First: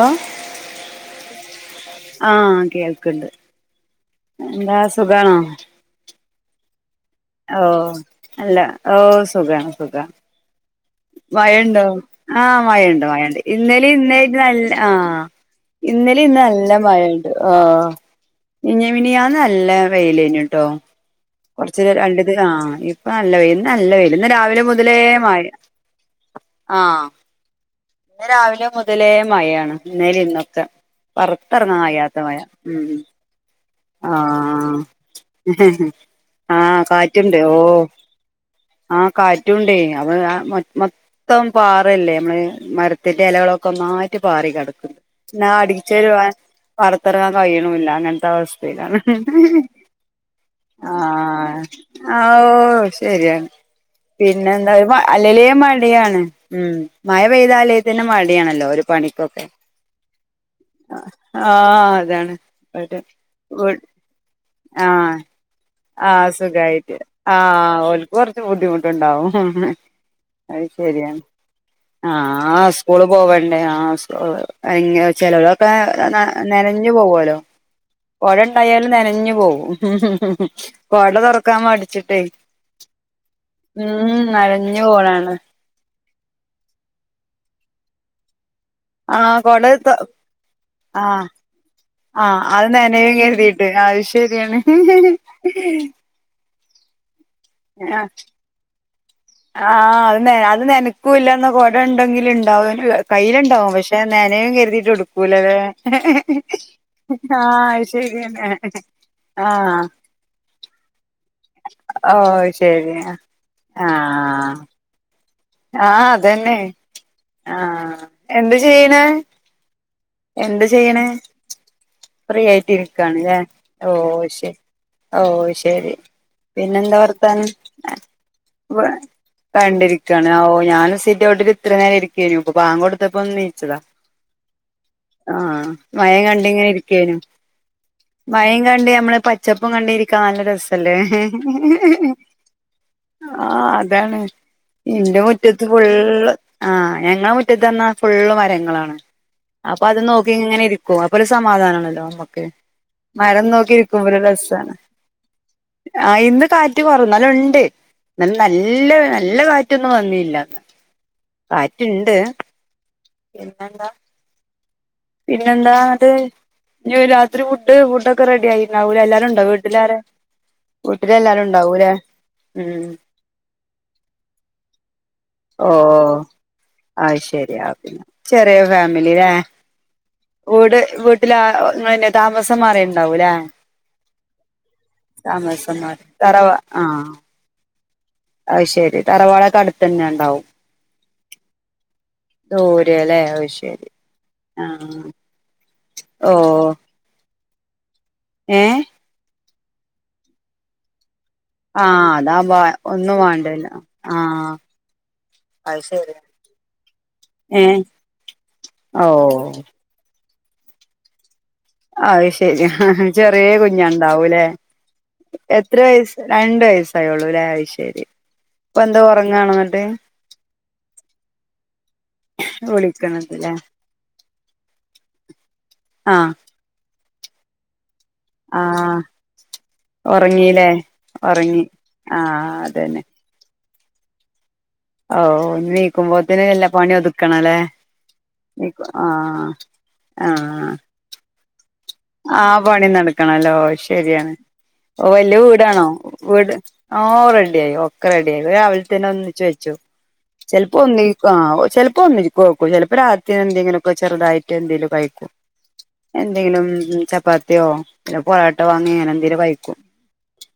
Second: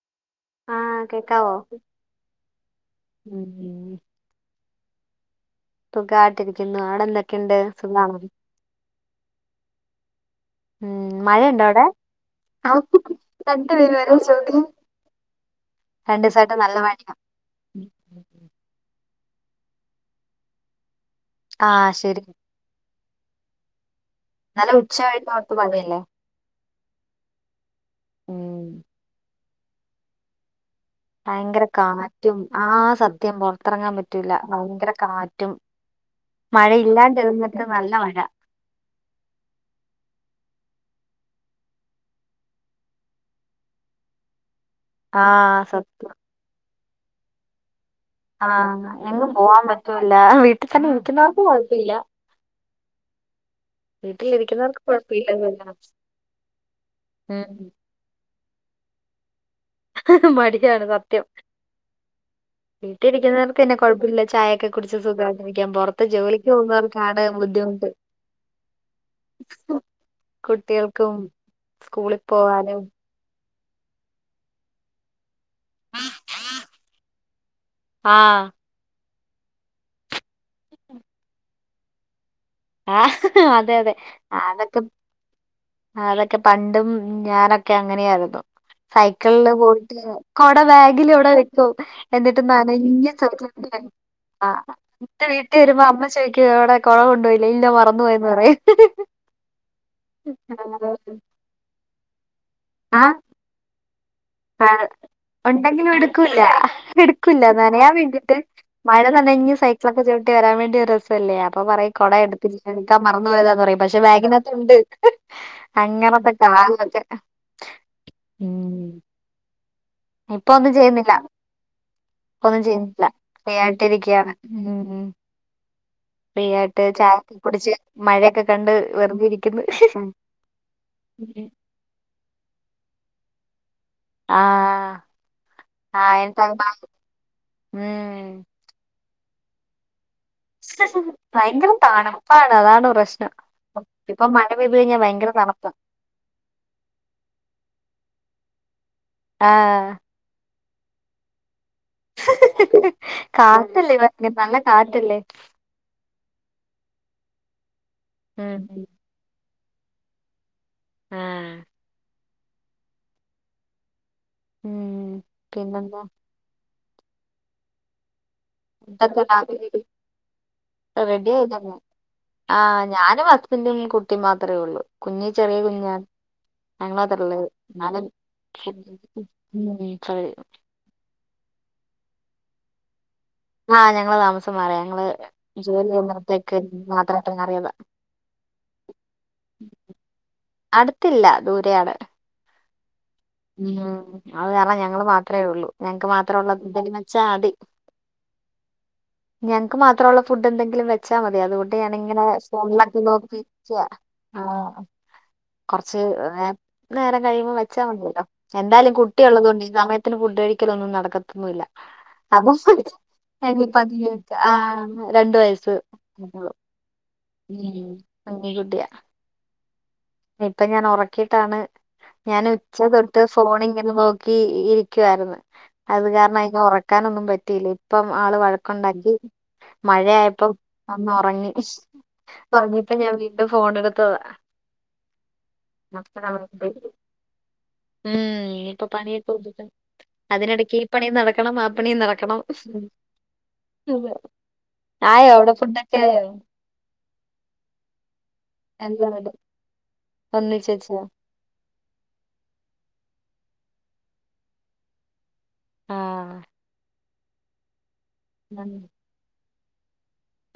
ആഹ ആഹ കേക്കാവോ ആഹ കേൾക്കണ്ട് പിന്നെ എന്താ സുഖണോ സുഖായിട്ടിരിക്കുന്നു അവിടെ എന്താ ഓ അല്ല ഓ സുഖം സുഖം ഉം മഴയുണ്ടോ അവിടെ മഴുണ്ടോ ആഹ മഴുണ്ട് മഴുണ്ട് ഇന്നല രണ്ടുപേരും ഇന്ന് ഒരേ ചോദ്യം. നല്ല ആഹ ഇന്നലെ രണ്ടു ഇന്ന് ദിവസായിട്ട് നല്ല മഴയാ മഴുണ്ട് ആഹ മിനിഞ്ഞാന്ന് നല്ല വെയില്ലെന്നേറ്റോ കുറച്ച് ആഹ് ശരി രണ്ടിത് ആഹ് ഇപ്പൊ നല്ല വൽ നല്ല വേൽ ഇന്ന് രാവിലെ ഇന്നലെ ഉച്ച മുതലേ കഴിഞ്ഞ് മഴ തൊട്ട് മഴയല്ലേ ആഹ ഇന്ന് ഉം, രാവിലെ മുതലേ മഴയാണ് ഇന്നേൽ ഇന്നൊക്കെ ഭയങ്കര പൊറത്തെറങ്ങാൻ കയ്യാത്ത മഴ കാറ്റും ആ ഉം സത്യം പുറത്തിറങ്ങാൻ പറ്റൂല്ല ആഹ് ഭയങ്കര കാറ്റും ആഹ് മഴയില്ലാണ്ടിരുന്നിട്ട് നല്ല മഴ ആഹ കാറ്റുണ്ടേ അവ മൊത്തം പാറല്ലേ നമ്മള് മരത്തിന്റെ ഇലകളൊക്കെ ഒന്നായിട്ട് പാറി കിടക്കുന്നു ന്നാ ആഹ് സത്യം അടിച്ചുവരാൻ പുറത്തിറങ്ങാൻ കഴിയാനുമില്ല ആഹ് അവസ്ഥയിലാണ് എങ്ങും പോവാൻ പറ്റൂല്ല വീട്ടിൽ തന്നെ ഇരിക്കുന്നവർക്ക് കുഴപ്പമില്ല ആഹ ഓ ശരിയാണ് പിന്നെ എന്താ വീട്ടിലിരിക്കുന്നവർക്ക് അല്ലേലും കുഴപ്പമില്ല മടിയാണ് ഉ മഴ ഉം പെയ്താലേ ന്നെ മടിയാണല്ലോ ഒരു പണിക്കൊക്കെ മടിയാണ് സത്യം ആഹ് അതാണ് വീട്ടിലിരിക്കുന്നവർക്ക് പിന്നെ കൊഴപ്പില്ല ചായ ഒക്കെ കുടിച്ച് ആഹ് സുഖായിട്ടിരിക്കാം പുറത്ത് ആഹ് ജോലിക്ക് പോകുന്നവർക്കാണ് ബുദ്ധിമുട്ട് ബുദ്ധിമുട്ട് ഉണ്ടാകും അത് കുട്ടികൾക്കും സെരിയാണ് സ്കൂളിൽ ആഹ് പോവാനും സ്കൂളിൽ പോവണ്ടേ ആ ചിലവൊ ഒക്കെ നനഞ്ഞു പോവല്ലോ കുട ആഹ് ഉണ്ടായാലും നനഞ്ഞു പോവും ഉ കുട തുറക്കാൻ മേടിച്ചിട്ടേ ആഹ അതെ അതെ ആതൊക്കെ പോലാണ് അതൊക്കെ പണ്ടും ഞാനൊക്കെ അങ്ങനെയായിരുന്നു ആഹ് സൈക്കിളില് കൊട തൊ പോയിട്ട് കുട ബാഗിൽ ആഹ് ഇവിടെ വെക്കും ആഹ് എന്നിട്ട് അത് നനഞ്ഞു നനയും കരുതിയിട്ട് ചവിട്ടും അത് ആ ശരിയാണ് എന്നട്ട് വീട്ടിൽ വരുമ്പോ അമ്മ ചോദിക്ക അവിടെ കുട കൊണ്ടുപോയില്ലേ ഇല്ല മറന്നു പോയന്ന് പറയും ആഹ അത് അത് നനക്കൂല്ലന്ന കുട ഉണ്ടെങ്കിലും ഉണ്ടാവും കയ്യിലുണ്ടാവും പക്ഷെ പക്ഷ നനേയും ആഹ് കരുതിട്ട എടുക്കൂലതേ ഉണ്ടെങ്കിലും എടുക്കൂല്ല എടുക്കൂല്ല ആഹത് നനയാൻ വേണ്ടിട്ട് ശരിയന്ന മഴ നനഞ്ഞ് സൈക്കിളൊക്കെ ചവിട്ടി ക്കെ വെരാൻ വേണ്ടി ഒരു രസല്ലേ അപ്പ പറയും കൊട ഓഹ് എടുത്തില്ല ശരി എടുക്കാൻ ആ മറന്നു പോയതാന്ന് പറയും പക്ഷേ ആഹ് ബാഗിനകത്ത് ഇണ്ട് ആഹ് അങ്ങനത്തെ അതന്നെ കാലൊക്കെ ആഹ് എന്ത് ഉം ചെയ്യണ് ഇപ്പം എന്ത് ഒന്നും ചെയ്യണ് ചെയ്യുന്നില്ല ഫ്രീ ഇപ്പൊ ഒന്നും ആയിട്ട് ചെയ്യുന്നില്ല ഇരിക്കാണ് ല്ലെ ഫ്രീ ഓഹ് ആയിട്ടിരിക്കയാണ് ശരി ഉം ഓഹ് ശരി ഫ്രീ പിന്നെ ആയിട്ട് എന്താ ചായയൊക്കെ വർത്താനം കുടിച്ച് മഴയൊക്കെ കണ്ട് [unintelligible] വെറുതെ ഇരിക്കുന്നു കണ്ടിരിക്കയാണ് ഓഹ് ഞാന് സിറ്റൗട്ടി ഇത്ര നേരം ഇരിക്കുവായിനും അപ്പോ ബാങ്ക് കൊടുത്തപ്പോ ഒന്ന് എണീച്ചതാ ആഹ് ആഹ് മഴേം കണ്ട് ആഹ് ഇങ്ങനെ ഇരിക്കേനും ഉം മഴേം കണ്ട് ഞമ്മളീ പച്ചപ്പും കണ്ട് ക്കാ നല്ല രസല്ലേ ഭയങ്കര തണുപ്പാണ് അതാണ് പ്രശ്നം ആഹ് അതാണ് ഇപ്പൊ മഴ പെയ്ത് കഴിഞ്ഞാൽ ഇന്റെ ഭയങ്കര മുറ്റത്ത് തണുപ്പാ ഫുള്ള് ആഹ് ഞങ്ങളെ മുറ്റത്ത് വന്നാ ഫുള്ള് മരങ്ങളാണ് അപ്പൊ ആഹ് അത് നോക്കി ഇങ്ങനെ ഇരിക്കും അപ്പൊ ഒരു സമാധാനണല്ലോ [unintelligible] മരം നോക്കി കാറ്റല്ലേ ഇരിക്കുമ്പോ ഒരു ഭയങ്കര നല്ല രസാണ് കാറ്റല്ലേ ആഹ് ഇന്ന് കാറ്റ് കൊറ ഇന്നാലും ഇണ്ട് എന്നാലും ഉം നൽ നല്ല കാറ്റ് റ്റൊന്നും വന്നില്ലന്ന് ആഹ് കാറ്റ്ണ്ട് പിന്നെന്താ. ഉം പിന്നെ എന്താ പിന്നെന്താ ഇന്നട്ട് ഇനി രാത്രി ഫുഡ് ഫുഡൊക്കെ റെഡി ആയി ണ്ടാവു ഫുഡൊക്കെ എല്ലാരും ഇണ്ടാവോ വീട്ടിൽ രാത്രിക്ക് ആരാ റെഡി വീട്ടിലെല്ലാവരും ആയില്ലേ ഇണ്ടാവൂലേ ആഹ് ഞാനും ഹസ്ബൻഡും കുട്ടീം മാത്രേ ഉള്ളു കുഞ്ഞ് ചെറിയ കുഞ്ഞാണ് അയ് ശരിയാ പിന്നെ ചെറിയ ഫാമിലില്ലേ ശരി. വീട് വീട്ടിലെ ആ ഇങ്ങളെന്നെയാ താമസം മാറിയിട്ട്ണ്ടാവും ല്ലേ ആഹ് ഞങ്ങള് താമസം മാറി ഞങ്ങള് ജോലി മാറി തറവാ ചെയ്യുന്നെടത്തേക്ക് ആ മാത്രായിട്ട് മാറിയതാ അത് ശരി തറവാടെക്കെ അടുത്തെന്നെ ഇണ്ടാവും അടുത്തില്ല ദൂരെയാണ് ദൂരെയാല്ലേ ഉം അത് കാരണം ഞങ്ങൾ മാത്രേ ഒള്ളൂ ഞങ്ങക്ക് ഓ മാത്രമേ ഒള്ളത് എന്തേലും വെച്ചാ മതി ഏഹ് ഞങ്ങക്ക് മാത്രൊള്ള ഫുഡ് എന്തെങ്കിലും വെച്ച് ച്ചാ മതി അതുകൂട്ടി ആഹ് ഞാനിങ്ങനെ അതാവുമ്പോ സ്ഫോൺലൊക്കെ ഒന്നും നോക്കി വാണ്ടല്ലോ ക്ക്യ ആഹ്. അത് കൊറച്ച് ശരിയാ [unintelligible] നേരം കഴിയുമ്പോ ഏ വെച്ചാ മതിയല്ലോ എന്തായാലും ഓ കുട്ടിയൊള്ളത് കൊണ്ട് സമയത്ത് ത്തിന് ഫുഡ് കഴിക്കലൊന്നും നടക്കത്തൊന്നുല്ല അത് ശരിയാ ചെറിയേ കുഞ്ഞ് പതിയെ വെക്ക- ഞ്ഞാണ്ടാവുല്ലേ ആ രണ്ട് എത്ര വയസ്സ് ആയിട്ടുള്ളൂ. രണ്ട് വയസ്സ് യേള്ളു അല്ലേ അത് ഉം. ശരി ഇപ്പൊ കുഞ്ഞിക്കുട്ടിയാ എന്താ ഒറങ്ങാണോ എന്നിട്ട് ഇപ്പൊ ഞാൻ ഒറക്കീട്ടാണ് ഞാൻ ഉച്ച തൊട്ട് വിളിക്കണത് ല്ലേ ഫോണിങ്ങനെ നോക്ക് ക്കി ഇരിക്കുവാരുന്നു അത് ആഹ് കാരണം അയിനെ ഒറക്കാൻ ഒന്നും പറ്റിയില്ല ഇപ് ഇപ്പം ആള് ആഹ് വഴക്കൊണ്ടാക്കി മഴയായപ്പം ഉറങ്ങീല്ലേ ഒന്നൊറങ്ങി ഉറങ്ങി ആഹ് ഒറങ്ങിയപ്പോ അതന്നെ ഞാൻ വീണ്ടും ഫോൺ എടുത്തതാ ഓഹ് ഇനി അപ്പഴാ എണീക്കുമ്പോത്തിനും എല്ലാ മനസ്സിലായത് പണി ഒതുക്കണം ല്ലേ ഉം ഇനിയിപ്പൊ ണീക്കും പണിയൊക്കെ ആഹ് ഒതുക്ക ആഹ് അതിനിടയ്ക്ക് ഈ പണി നടക്കണം ആ പണിയും നടക്കണം ആ പണി നടക്കണല്ലോ അത് അതെ ശരിയാണ് ഓഹ് ആയോ വല്യ അവിടെ വീടാണോ ഫുഡൊക്കെ ആയോ വീട് ഓഹ് റെഡിയായി ഒക്കെ റെഡി ആയി [unintelligible] രാവിലെ തന്നെ എല്ലാം റെഡി ഒന്നിച്ച് വെച്ചു ഒന്നിച്ച് ചെലപ്പോ വെച്ചോ ഒന്നി ആഹ് ഒ ചെലപ്പം ഒന്നിക്കൂ ചെലപ്പോ രാത്രി എന്തെങ്കിലൊക്കെ ചെറുതായിട്ട് എന്തെലും കഴിക്കും ആഹ് എന്തെങ്കിലും ചപ്പാത്തിയോ പിന്നെ പൊറോട്ട വാങ്ങേ അങ്ങനെ എന്തെങ്കിലും കഴിക്കും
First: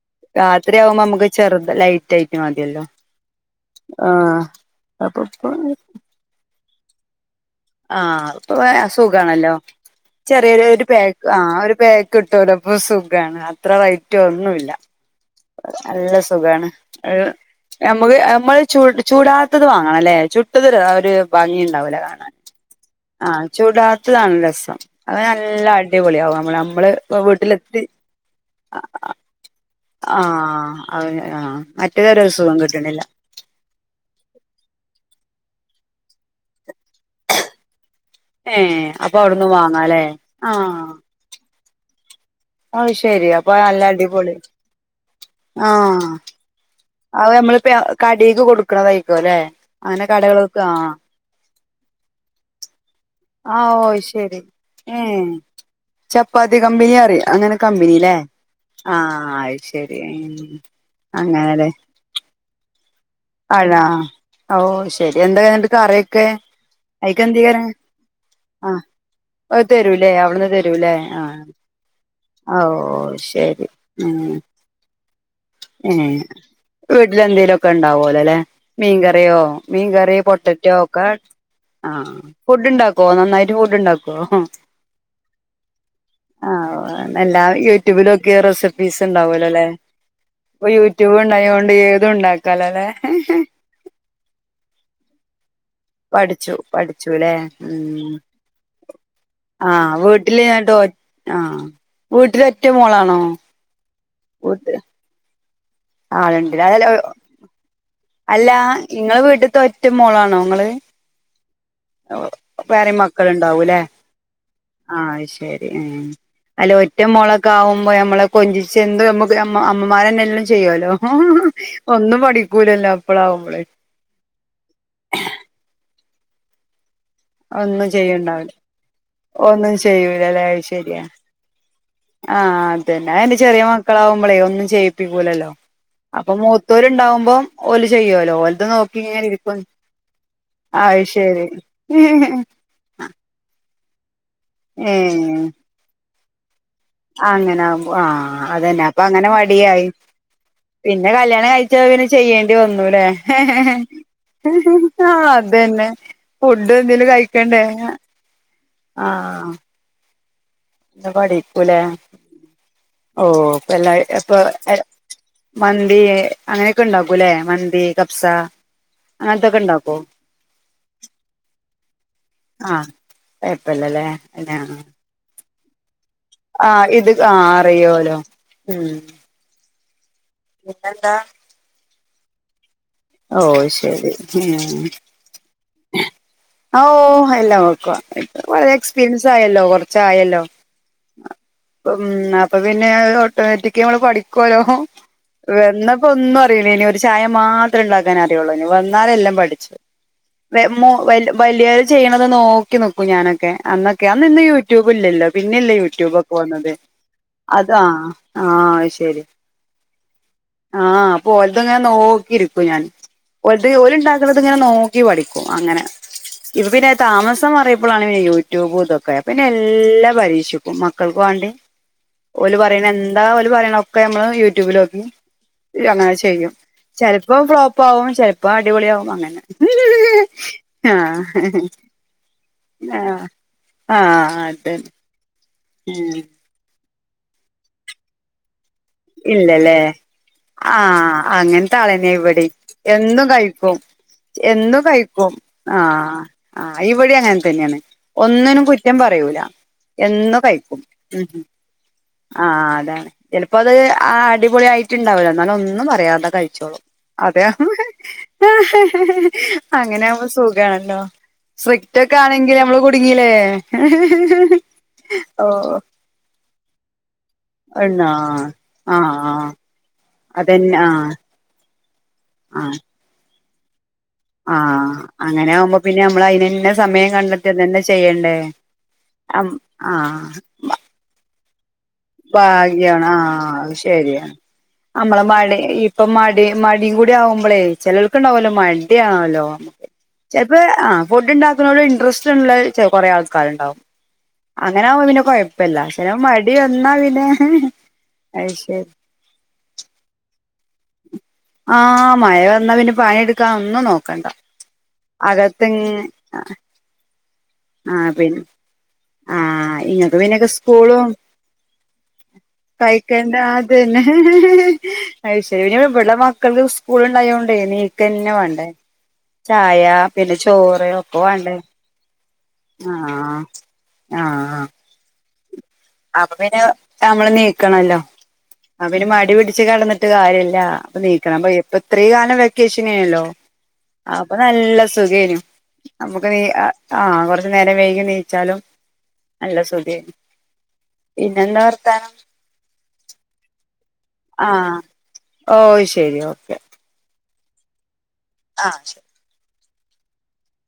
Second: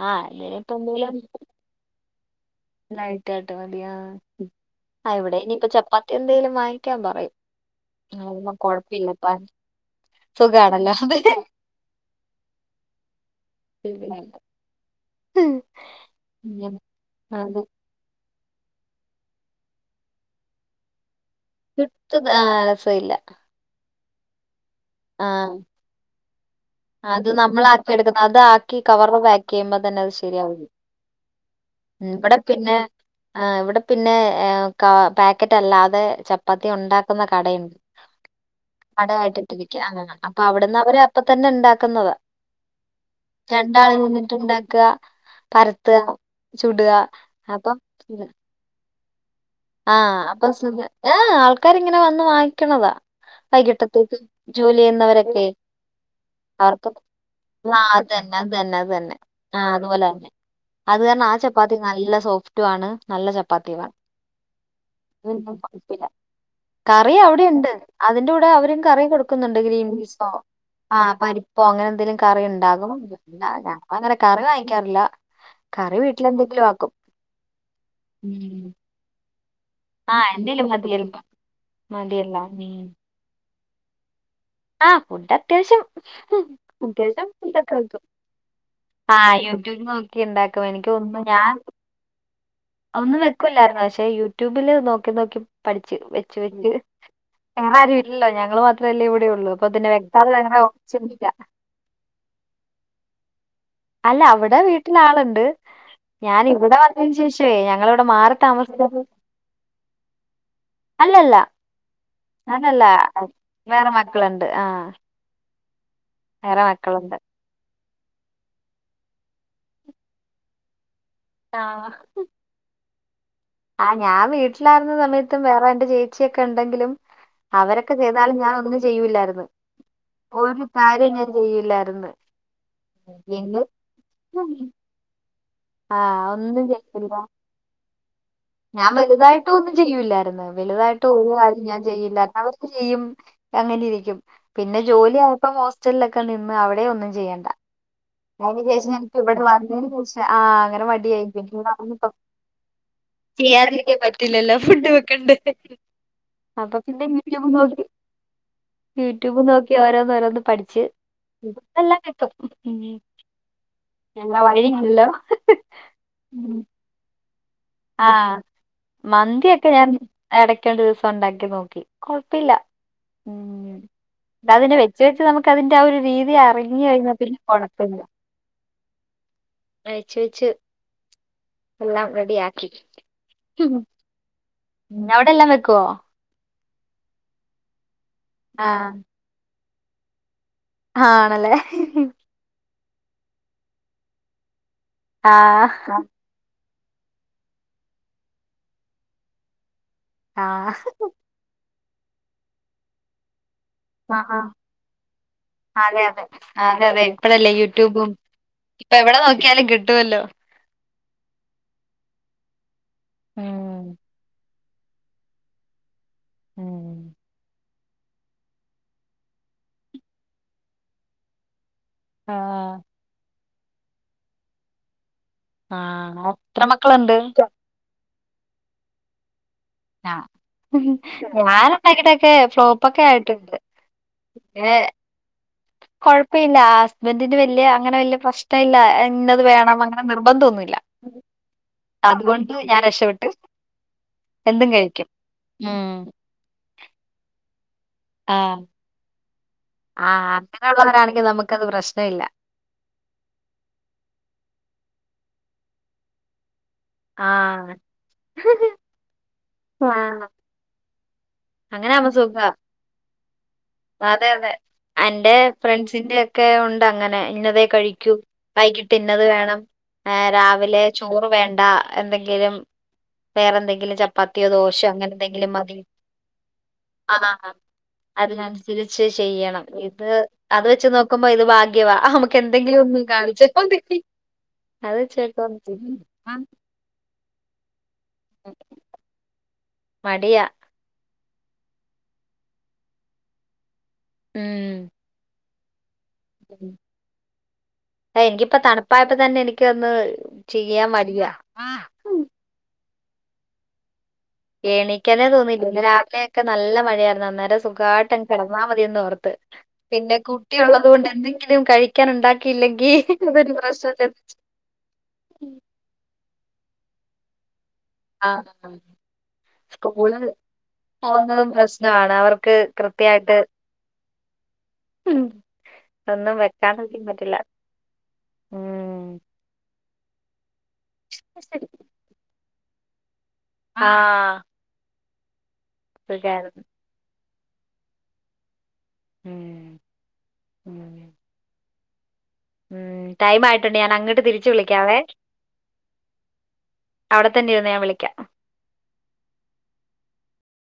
ആഹ് അല്ലേലും ഇപ്പം രാത്രിയാവുമ്പോ എന്തെലും നമുക്ക് ചെറുത് ലൈറ്റ് ആയി ന്നെ മതിയല്ലോ ലൈറ്റ് ആട്ട് മതി ആ ആഹ് ആഹ് ഇവിടെ ഇനി ഇപ്പൊ ചപ്പാത്തി എന്തേലും വാങ്ങിക്കാൻ പറയും ആഹ് ഇപ്പൊ അതൊന്നും [unintelligible] കൊഴപ്പില്ലപ്പാ സുഖാണല്ലോ ചെറിയ ഒരു സുഖാണല്ലോ അത് പാക്ക് ആഹ് ഒരു പാക്ക് ക് ട്ടോലോ പ്പ സുഖാണ് അത്ര റയ്റ്റോ ശരിയാണ് ഒന്നുല്ല. നല്ല സുഖാണ് ഒരു. അതെ ഞ്ഞമ്മക്ക് നമ്മൾ ചുട് ചുടാത്തത് വാങ്ങണലേ ചുട്ടത് ര ഒര്. ഭംഗിണ്ടാവുല കിട്ടുന്ന കാണാൻ ആഹ് രസമില്ല ആഹ് ചുടാത്തതാണ് രസം. അങ്ങനെ ആഹ് നല്ല അടിപൊള്യാവും നമ്മള് നമ്മള് അത് വീട്ടിലെത്തി അ അ. കേമ ആഹ് അഹ് ആ ഇവിടെ മറ്റവരെരുസുഖം പിന്നെ കിട്ട്ണില്ല. ആ ഇവിടെ പിന്നെ ഏ കാ പാക്കറ്റ് അല്ലാതെ ചപ്പാത്തി ഉണ്ടാക്കുന്ന കടയു ഏഹ് അപ്പൊ അവിട്ന്ന് വാങ്ങ് ക്ക്യാങ്ങങ്ങ അപ്പ അവിടന്നവര് അപ്പ തന്നെണ്ടാക്ക്ന്നത അത് ശെരി അപ്പൊ നല്ല രണ്ടാള് അടിപൊളി വന്ന്ട്ട് ണ്ടാ ക്ക. ആഹ്. ചുട്വ. അവ ഞ്ഞമ്മള്പ്പയ കടീക്ക് കൊട്ക്ക്ണതയ്ക്കു ലെ അങ്ങനെ കടകൾക്ക് ആ. ആഹ് ആൾക്കാര് ഇങ്ങനെ വന്ന് വാങ്ങിക്കണതാ ആഹ് ഓ വൈകിട്ടത്തേക്ക് ശരി ജോലി ഏഹ് ചെയ്യുന്നവരൊക്കെ. ചപ്പാത്തി കമ്പനി അവർക്കത് അറിയ അങ്ങനെ ആ അത് കമ്പനില്ലേ തന്നെ അത് തന്നെ അത് തന്നെ ആഹ് അത് ആഹ് ശരി അതുപോലെ തന്നെ. ഉം അത് പർണാ ആ ചപ്പാത്തി നല്ല സോഫ് ട്ടുവാണ് നല്ല ചപ്പ ആണോ ഓഹ് ശെരി എന്താ ഇന്നെട്ട് കറി കുഴപ്പമില്ല ഒക്കെ? കറി അവടെ ഇണ്ട് അതിന്റെ കൂടെ അവരും ആഹ് കറി കൊടുക്കുന്നുണ്ട് അത് ഗ്രീൻ തരൂലേ പീസോ അവിടുന്ന് തരൂലേ ആഹ് പരി ഇപ്പൊ അങ്ങനെ എന്തെലും കറി ഓ ഇണ്ടാകും ശരി ഞങ്ങൾ അങ്ങനെ ഉം കറി വാങ്ങിക്കാർ ഇല്ലാ ഏഹ് വീട്ട്ല് എന്തെലും ഒക്കെ ഇണ്ടാവോലോലെ ഉം. മീകറിയോ? ആ മീൻകറി എന്തേലും പൊട്ടറ്റോ ഒക്കെ മതിയല്ലോ ആഹ് മതിയല്ലോ ഫുഡ് ഉം. ഇണ്ടാക്കോ നന്നായി ഇജ്ജ് ഫുഡ് ഇണ്ടാക്കോ? ആ ഫുഡ് അത്യാവശ്യം ആഹ് ഓഹ് ഇന്ന് അത്യാവശ്യം എല്ലാവരും ഫുഡൊക്കെ വെക്കും യൂട്യൂബിലൊക്കിയ റെസിപ്പീസ് ആ ഇണ്ടാവോലൊലെ? യൂട്യൂബ് നോക്കി ഉണ്ടാക്കും ഇപ്പം എനിക്ക് യൂട്യൂബ് ഒന്നും ഞാൻ ഇണ്ടായോണ്ട് ഏതും ഇണ്ടാക്കാലോ ലെ ഒന്നും വെക്കുല്ലായിരുന്നു പക്ഷെ യൂട്യൂബിൽ നോക്കി നോക്കി പഠിച്ച് വെച്ച് പഠിച്ചു വെച്ച് വെറെ പഠിച്ചുല്ലേ ആരും ഉം ഇല്ലല്ലോ ഞങ്ങൾ മാത്രം അല്ലെ ഇവടെ ഒള്ളു അപ്പ തന്നെ ആഹ് വെക്കാതെ വീട്ടില് ഓ ന്നട്ട് ഒ [unintelligible] ആഹ് വീട്ടില് ഒറ്റ മോളാണോ അല്ല അവ്ടെ വീട്ട്ൽ ആൾ ഇണ്ട് ആഹ് രണ്ട്ലായാലും ഞങ്ങളിവിടെ മാറി അല്ലാ താമസിച്ചത് ഇങ്ങളെ വീട്ട്ത്തെ ഒറ്റ മോളാണോ ഇങ്ങെൾ? അല്ലല്ല [unintelligible] ഞാനല്ല വെറിം മക്കൾ ഇണ്ടാവുംലെ വേറെ മക്കളുണ്ട് ആ ആഹ് അഹ് ശരി ഏഹ് വേറെ അല്ലെയ് ഒറ്റ മക്കളുണ്ട് മോളൊ ക്കെ ആവുമ്പം ഞമ്മളെ കൊഞ്ചിച്ച് എന്ത് ഞമ്മക്ക് അമ്മമാരന്നെ എല്ലും ചെയ്യോലൊ ആ ഒന്നും പഠിക്കൂലല്ലോ അപ്പൾ ആവുമ്പെൾ ആഹ് ഞാൻ വീട്ടിലായിരുന്ന സമയത്തും വേറെ ഇന്റെ ചേച്ചിയൊക്കെ ഇണ്ടെങ്കിലും ഒന്നും അവരൊക്കെ ചെയ്താലും ഞാൻ ചെയ്യണ്ടാവില്ല ഒന്നും ചെയ്യൂല്ലാരുന്നു ഒന്നും ചെയ്യൂലല്ലേ അത് ഒരു ശരിയാ കാര്യം ഞാൻ ചെയ്യൂല്ലാരുന്ന് ആഹ് അത് എന്നെ അഹ് എന്തെ ചെറിയ മക്കൾ ആവുമ്പളെയ് ഒന്നും ചെയ്യിപ്പിക്കൂലല്ലോ ആ അപ്പം ഒന്നും മൂത്തോര് ചെയ്യില്ല ഇണ്ടാവുമ്പം ഓല് ചെയ്യോലോ ഓല് ഞാൻ വലുതായിട്ടും ഒന്നും ചെയ്യൂല്ലാരായിരുന്നു അത് വെലുതായിട്ടും ഒരു ശരി കാര്യം ഞാൻ ചെയ്യില്ലായിരുന്നു അവ ക്ക് ചെയ്യും അങ്ങനെ ഇരിക്കും പിന്നെ ഏ ജോലിയായപ്പം ഹോസ്റ്റെലൊക്കെ നിന്ന് അവ്ടെ ഒ ആഹ് അങ്ങനെ ആവും ആഹ് അതെന്നെ അപ്പ ഞാനിപ്പോ അങ്ങനെ ഇവിടെ മടിയായി വന്നതിന് ശേഷം ആ അങ്ങനെ പിന്നെ മടിയായി കല്യാണം ഇവിടെ കഴിച്ചപ്പം പിന്നെ വന്നപ്പം ചെയ്യെണ്ടി വന്നുലെ ചെയ്യാതിരിക്കാൻ പറ്റില്ലല്ലോ ഫുഡ് ആഹ് വെക്കണ്ടേ അതന്നെ ഫുഡ് അപ്പൊ പിന്നെ എന്തെലും യൂട്യൂബ് കഴിക്കണ്ടെ? ആഹ് ഓരോന്ന് ഓരോന്ന് പഠിച്ച് ഇപ്പല്ലാം കിട്ടും ഓഹ് ഇപ്പ എല്ലാരും അപ്പോ ഞങ്ങളെ എട വഴിയില്ലല്ലോ മന്തി ഉം. അങ്ങനെയൊക്കെ ഇണ്ടാക്കും ലെ മന് ഏഹ് കബ്സാ? മന്തി ഒക്കെ ഞാൻ എടയ്ക്ക് ഒരു ദിവസം ഉണ്ടാക്കി നോക്കി കൊഴപ്പയില്ല കൊയപ്പ ഇല്ലല്ലേ ആഹ് ആഹ് പ്രത്യേകിച്ച് നമ്മക്ക് അതിന്റെ ആ ഒരു രീതി അറിഞ്ഞ് ഇത് കഴിഞ്ഞാ ആ പിന്നെ കൊഴപ്പയില്ല അറിയോലോ അയച്ച് വെച്ച് പിന്നെ ന്താ എല്ലാം റെഡി ആക്കി ഓ ശരി ഹേ ഞവ്ടെ എല്ലാം വെക്കുവോ ആ ഓ എല്ലാം വെക്കുവാ വളരെ ആഹ് എക്സ്പീരിയൻസ് ആയല്ലോ കൊറച്ച് ആയല്ലോ ആണല്ലേ അപ്പ പിന്ന അപ്പ പിന്നെ ഓട്ടോമാറ്റിക് അമ്മള് പഠിക്കല്ലോ ആഹ് വന്നപ്പോ ഒന്നും അറീലേനി ഒരു ചായ മാ ഇത്ര ഉണ്ടാക്കാൻ അറിയോള്ളൂ ഇനി വന്നാല എല്ലാം പഠിച്ച് വെ ആഹ് മൊ വെല്ലോ വലിയവര് ചെയ്യ്ണത് നോക്കി നിക്കും ഞാനൊക്കെ അന്ന് ക്യാ ആഹാ നിന്ന് യൂട്യൂബ് ഇല്ലല്ലോ പിന്നെ അല്ലെ അതെ യൂട്യൂബ് അതെ ഒക്കെ വന്നത് അതെ അതാ ഇപ്പ എവിടെ നോക്കിയാലും കിട്ടുവല്ലോ ആഹ് അപ്പൊ ഓലതങ്ങനെ നോക്കിയിരിക്കും ഞാൻ ഓലത ഉം ഓലും ഇണ്ട [unintelligible] ഇങ്ങനെ നോക്കി പഠിക്കും അങ്ങനെ ഇപ്പ പിന്നെ ഉം താമസം മാറിയ പ്പോളാണ് പിന്നെ യൂട്യൂബ് ഇത് ഒക്കെ പിന്നെ എല്ലാ പരീക്ഷിക്കും മക്കൾക്ക് വാണ്ടി ഓല് ആഹ് പറയ്ണ എന്താ ഓല് പറയ്ണ ഒക്കെ നമ്മള് യൂട്യൂബിലോക്കി ഇല്ല അങ്ങനെ ആഹ് ചെയ്യും എത്ര മക്കളുണ്ട് ചെലപ്പോ ഫ്ലോപ്പ ആകും ചെലപ്പോ അടിപൊളി ആവും അങ്ങനെ. ആഹ് ആഹ ഞാൻ ഉണ്ടാക്കിട്ടൊക്കെ ഫ്ലോപ്പൊക്കെ ആയിട്ടുണ്ട് ആഹ അതന്നെ ഉം കോഴപ്പയില്ല ഹസ്ബന്ഡിന് വെല്യ അങ്ങനെ വെല്യ പ്രശ്നം ഇല്ല ഇന്നത് ഇല്ലല്ലേ വേണം അങ്ങനെ നിർബന്ധമൊന്നുമില്ല ആഹ അങ്ങനത്തെ അളന്നെ ഇവിടെ അതുകൊണ്ട് ഞാൻ എന്നും രക്ഷപ്പെട്ട് കഴിക്കും. എന്നും കഴിക്കും ഉം ആഹ ആഹ ഇവിടെ അങ്ങനെ തന്നെയാണ് ആഹ് ഒന്നിനും കുറ്റം പറയൂല. ആഹ് എന്നും കഴിക്കും അങ്ങനെയുള്ളവരാണെങ്കിൽ ഉഹ് നമുക്കത് പ്രശ്നമില്ല ആ അതാണ് അപ്പ അത് അടിപൊളി ആയിട്ട് ഇടാവുല്ലോ എന്നാലും ഒന്നും പറയാതെ കഴിച്ചോളൂ. അതെ ആഹ് അങ്ങനെ ആവുമ്പോ ആഹ് സുഖാണല്ലോ അങ്ങനെ സ്ട്രിക്റ്റ് ആവുമ്പോ ഒക്കെ സുഖാ ആണെങ്കിൽ അമ്മള് കുടുങ്ങില്ലേ അതെ ഓ ക്കെ ഉണ്ട് അങ്ങനെ ഇന്നതേ എന്നാ കഴിക്കൂ വൈകിട്ട് ആഹ് ഇന്നത് ആഹ് വേണം ഏ അതന്നെ രാവിലെ ആഹ് ചോറ് വേണ്ട എന്തെങ്കിലും ആഹ് വേറെന്തെങ്കിലും ചപ്പ പ ാത്തിയ ദോശ ആഹ് അങ്ങനെ എന്തെങ്കിലും ആവുമ്പോ മതി- പിന്നെ അമ്മള് അയിനന്നെ സമയം ആഹ് കണ്ടത്തിഅതെന്നെചെയ്യണ്ടേ അതിനനുസരിച്ച് ആം ചെയ്യണം ആ ഇത് അത് വെച്ച് നോക്കുമ്പോ ഇത് ഭാഗ്യവാ നമുക്ക് എന്തെങ്കിലും ഒന്നും ഭാഗ്യാണ് കാണിച്ച മതി. അത് അമ്മളെ വെച്ച് മാടി നോക്കുമ്പോ ഇപ്പം മടി മാട ലി കൂടി ആകുമ്പോളേ ചേലോ ല്ക്ക് ഇണ്ടാവുല്ലോ മടിയ ആണല്ലോ മടിയാ ചെലപ്പ ആ ഫുഡ് ഉണ്ടാക്കുന്നോട് ഇൻട്രസ്റ്റ് ഉള്ള കുറേ ആൾക്കാര് ഇണ്ടാവും ഉം അങ്ങനെ വുമ്പംപിന്നെ കേഴ ഇപ്പ എല്ലാ ചെലപ്പോ മടി വന്നാ പിന്നെ അഹ് ശെ ഇപ്പ തന്നെ എനിക്ക് അന്ന് ചെയ്യാൻ മടിയാ ആഹ ഉം. മഴ വന്നാ പിന്നെ പണിയെടുക്കാ ഒന്നും നോക്കണ്ട എണിക്കന്നെ തോന്നിയില്ല അകത്ത് ഇന്ന് രാവിലെ ഒക്കെ നല്ല മഴയായിരുന്നു അന്നേരം സു ആ ഘാട്ടം പിന്നെ കിടന്നാൽ മതിയന്ന് ഓർത്ത് ആ പിന്നെ ഇങ്ങക്ക് പിന്നൊക്കെ കുട്ടി ഒള്ളത് സ്കൂളും കൊണ്ട് എന്തെങ്കിലും കഴി ക്കാൻ ഉണ്ടാക്കിയില്ലെങ്കി കഴിക്കണ്ട അതൊരു പ്രശ്ന അഹ്ശരി ഇവിടെ മക്കൾക്ക് സ്കൂള് ഒണ്ടായ കൊണ്ടേ നീ കെന്ന വേണ്ടേ ആഹ് ചായ പിന്നെ ചോറ് ഒക്കെ വേണ്ടേ ങ്ങാണ വർക്ക് കൃത്യായിട്ട് ആഹ് അപ്പ ഒന്നും പിന്നെ വെക്കാണ്ടിരിക്കാൻ നമ്മള് പറ്റില്ല നീക്കണല്ലോ അതിന് ഉം മടി പിടിച്ച് കടന്ന ട്ട് കാര്യല്ല അപ്പൊ നീക്കണം ഇപ്പ ഇത്രയും കാലം വെക്കേഷൻ നല്ലോ അപ്പ ആഹ് നല്ല സുഖേനു നമുക്ക് നീ ആ സുഖായിരുന്നു ആഹ കൊറച്ചു നേരം വൈകി നീച്ചാലും നല്ല ഉം സുകെനു ഉം പിന്നെ എന്താ വർത്താനം ഉം ടൈംയിട്ടണ്ട് ഞാൻ അങ്ങട്ട് ആ തിരിച്ചു വിളിക്കാവേ ഓ ശരി ഓക്കെ അവടെ തന്നിരുന്നോ ഞാൻ വിളിക്കാ ആ ശെരി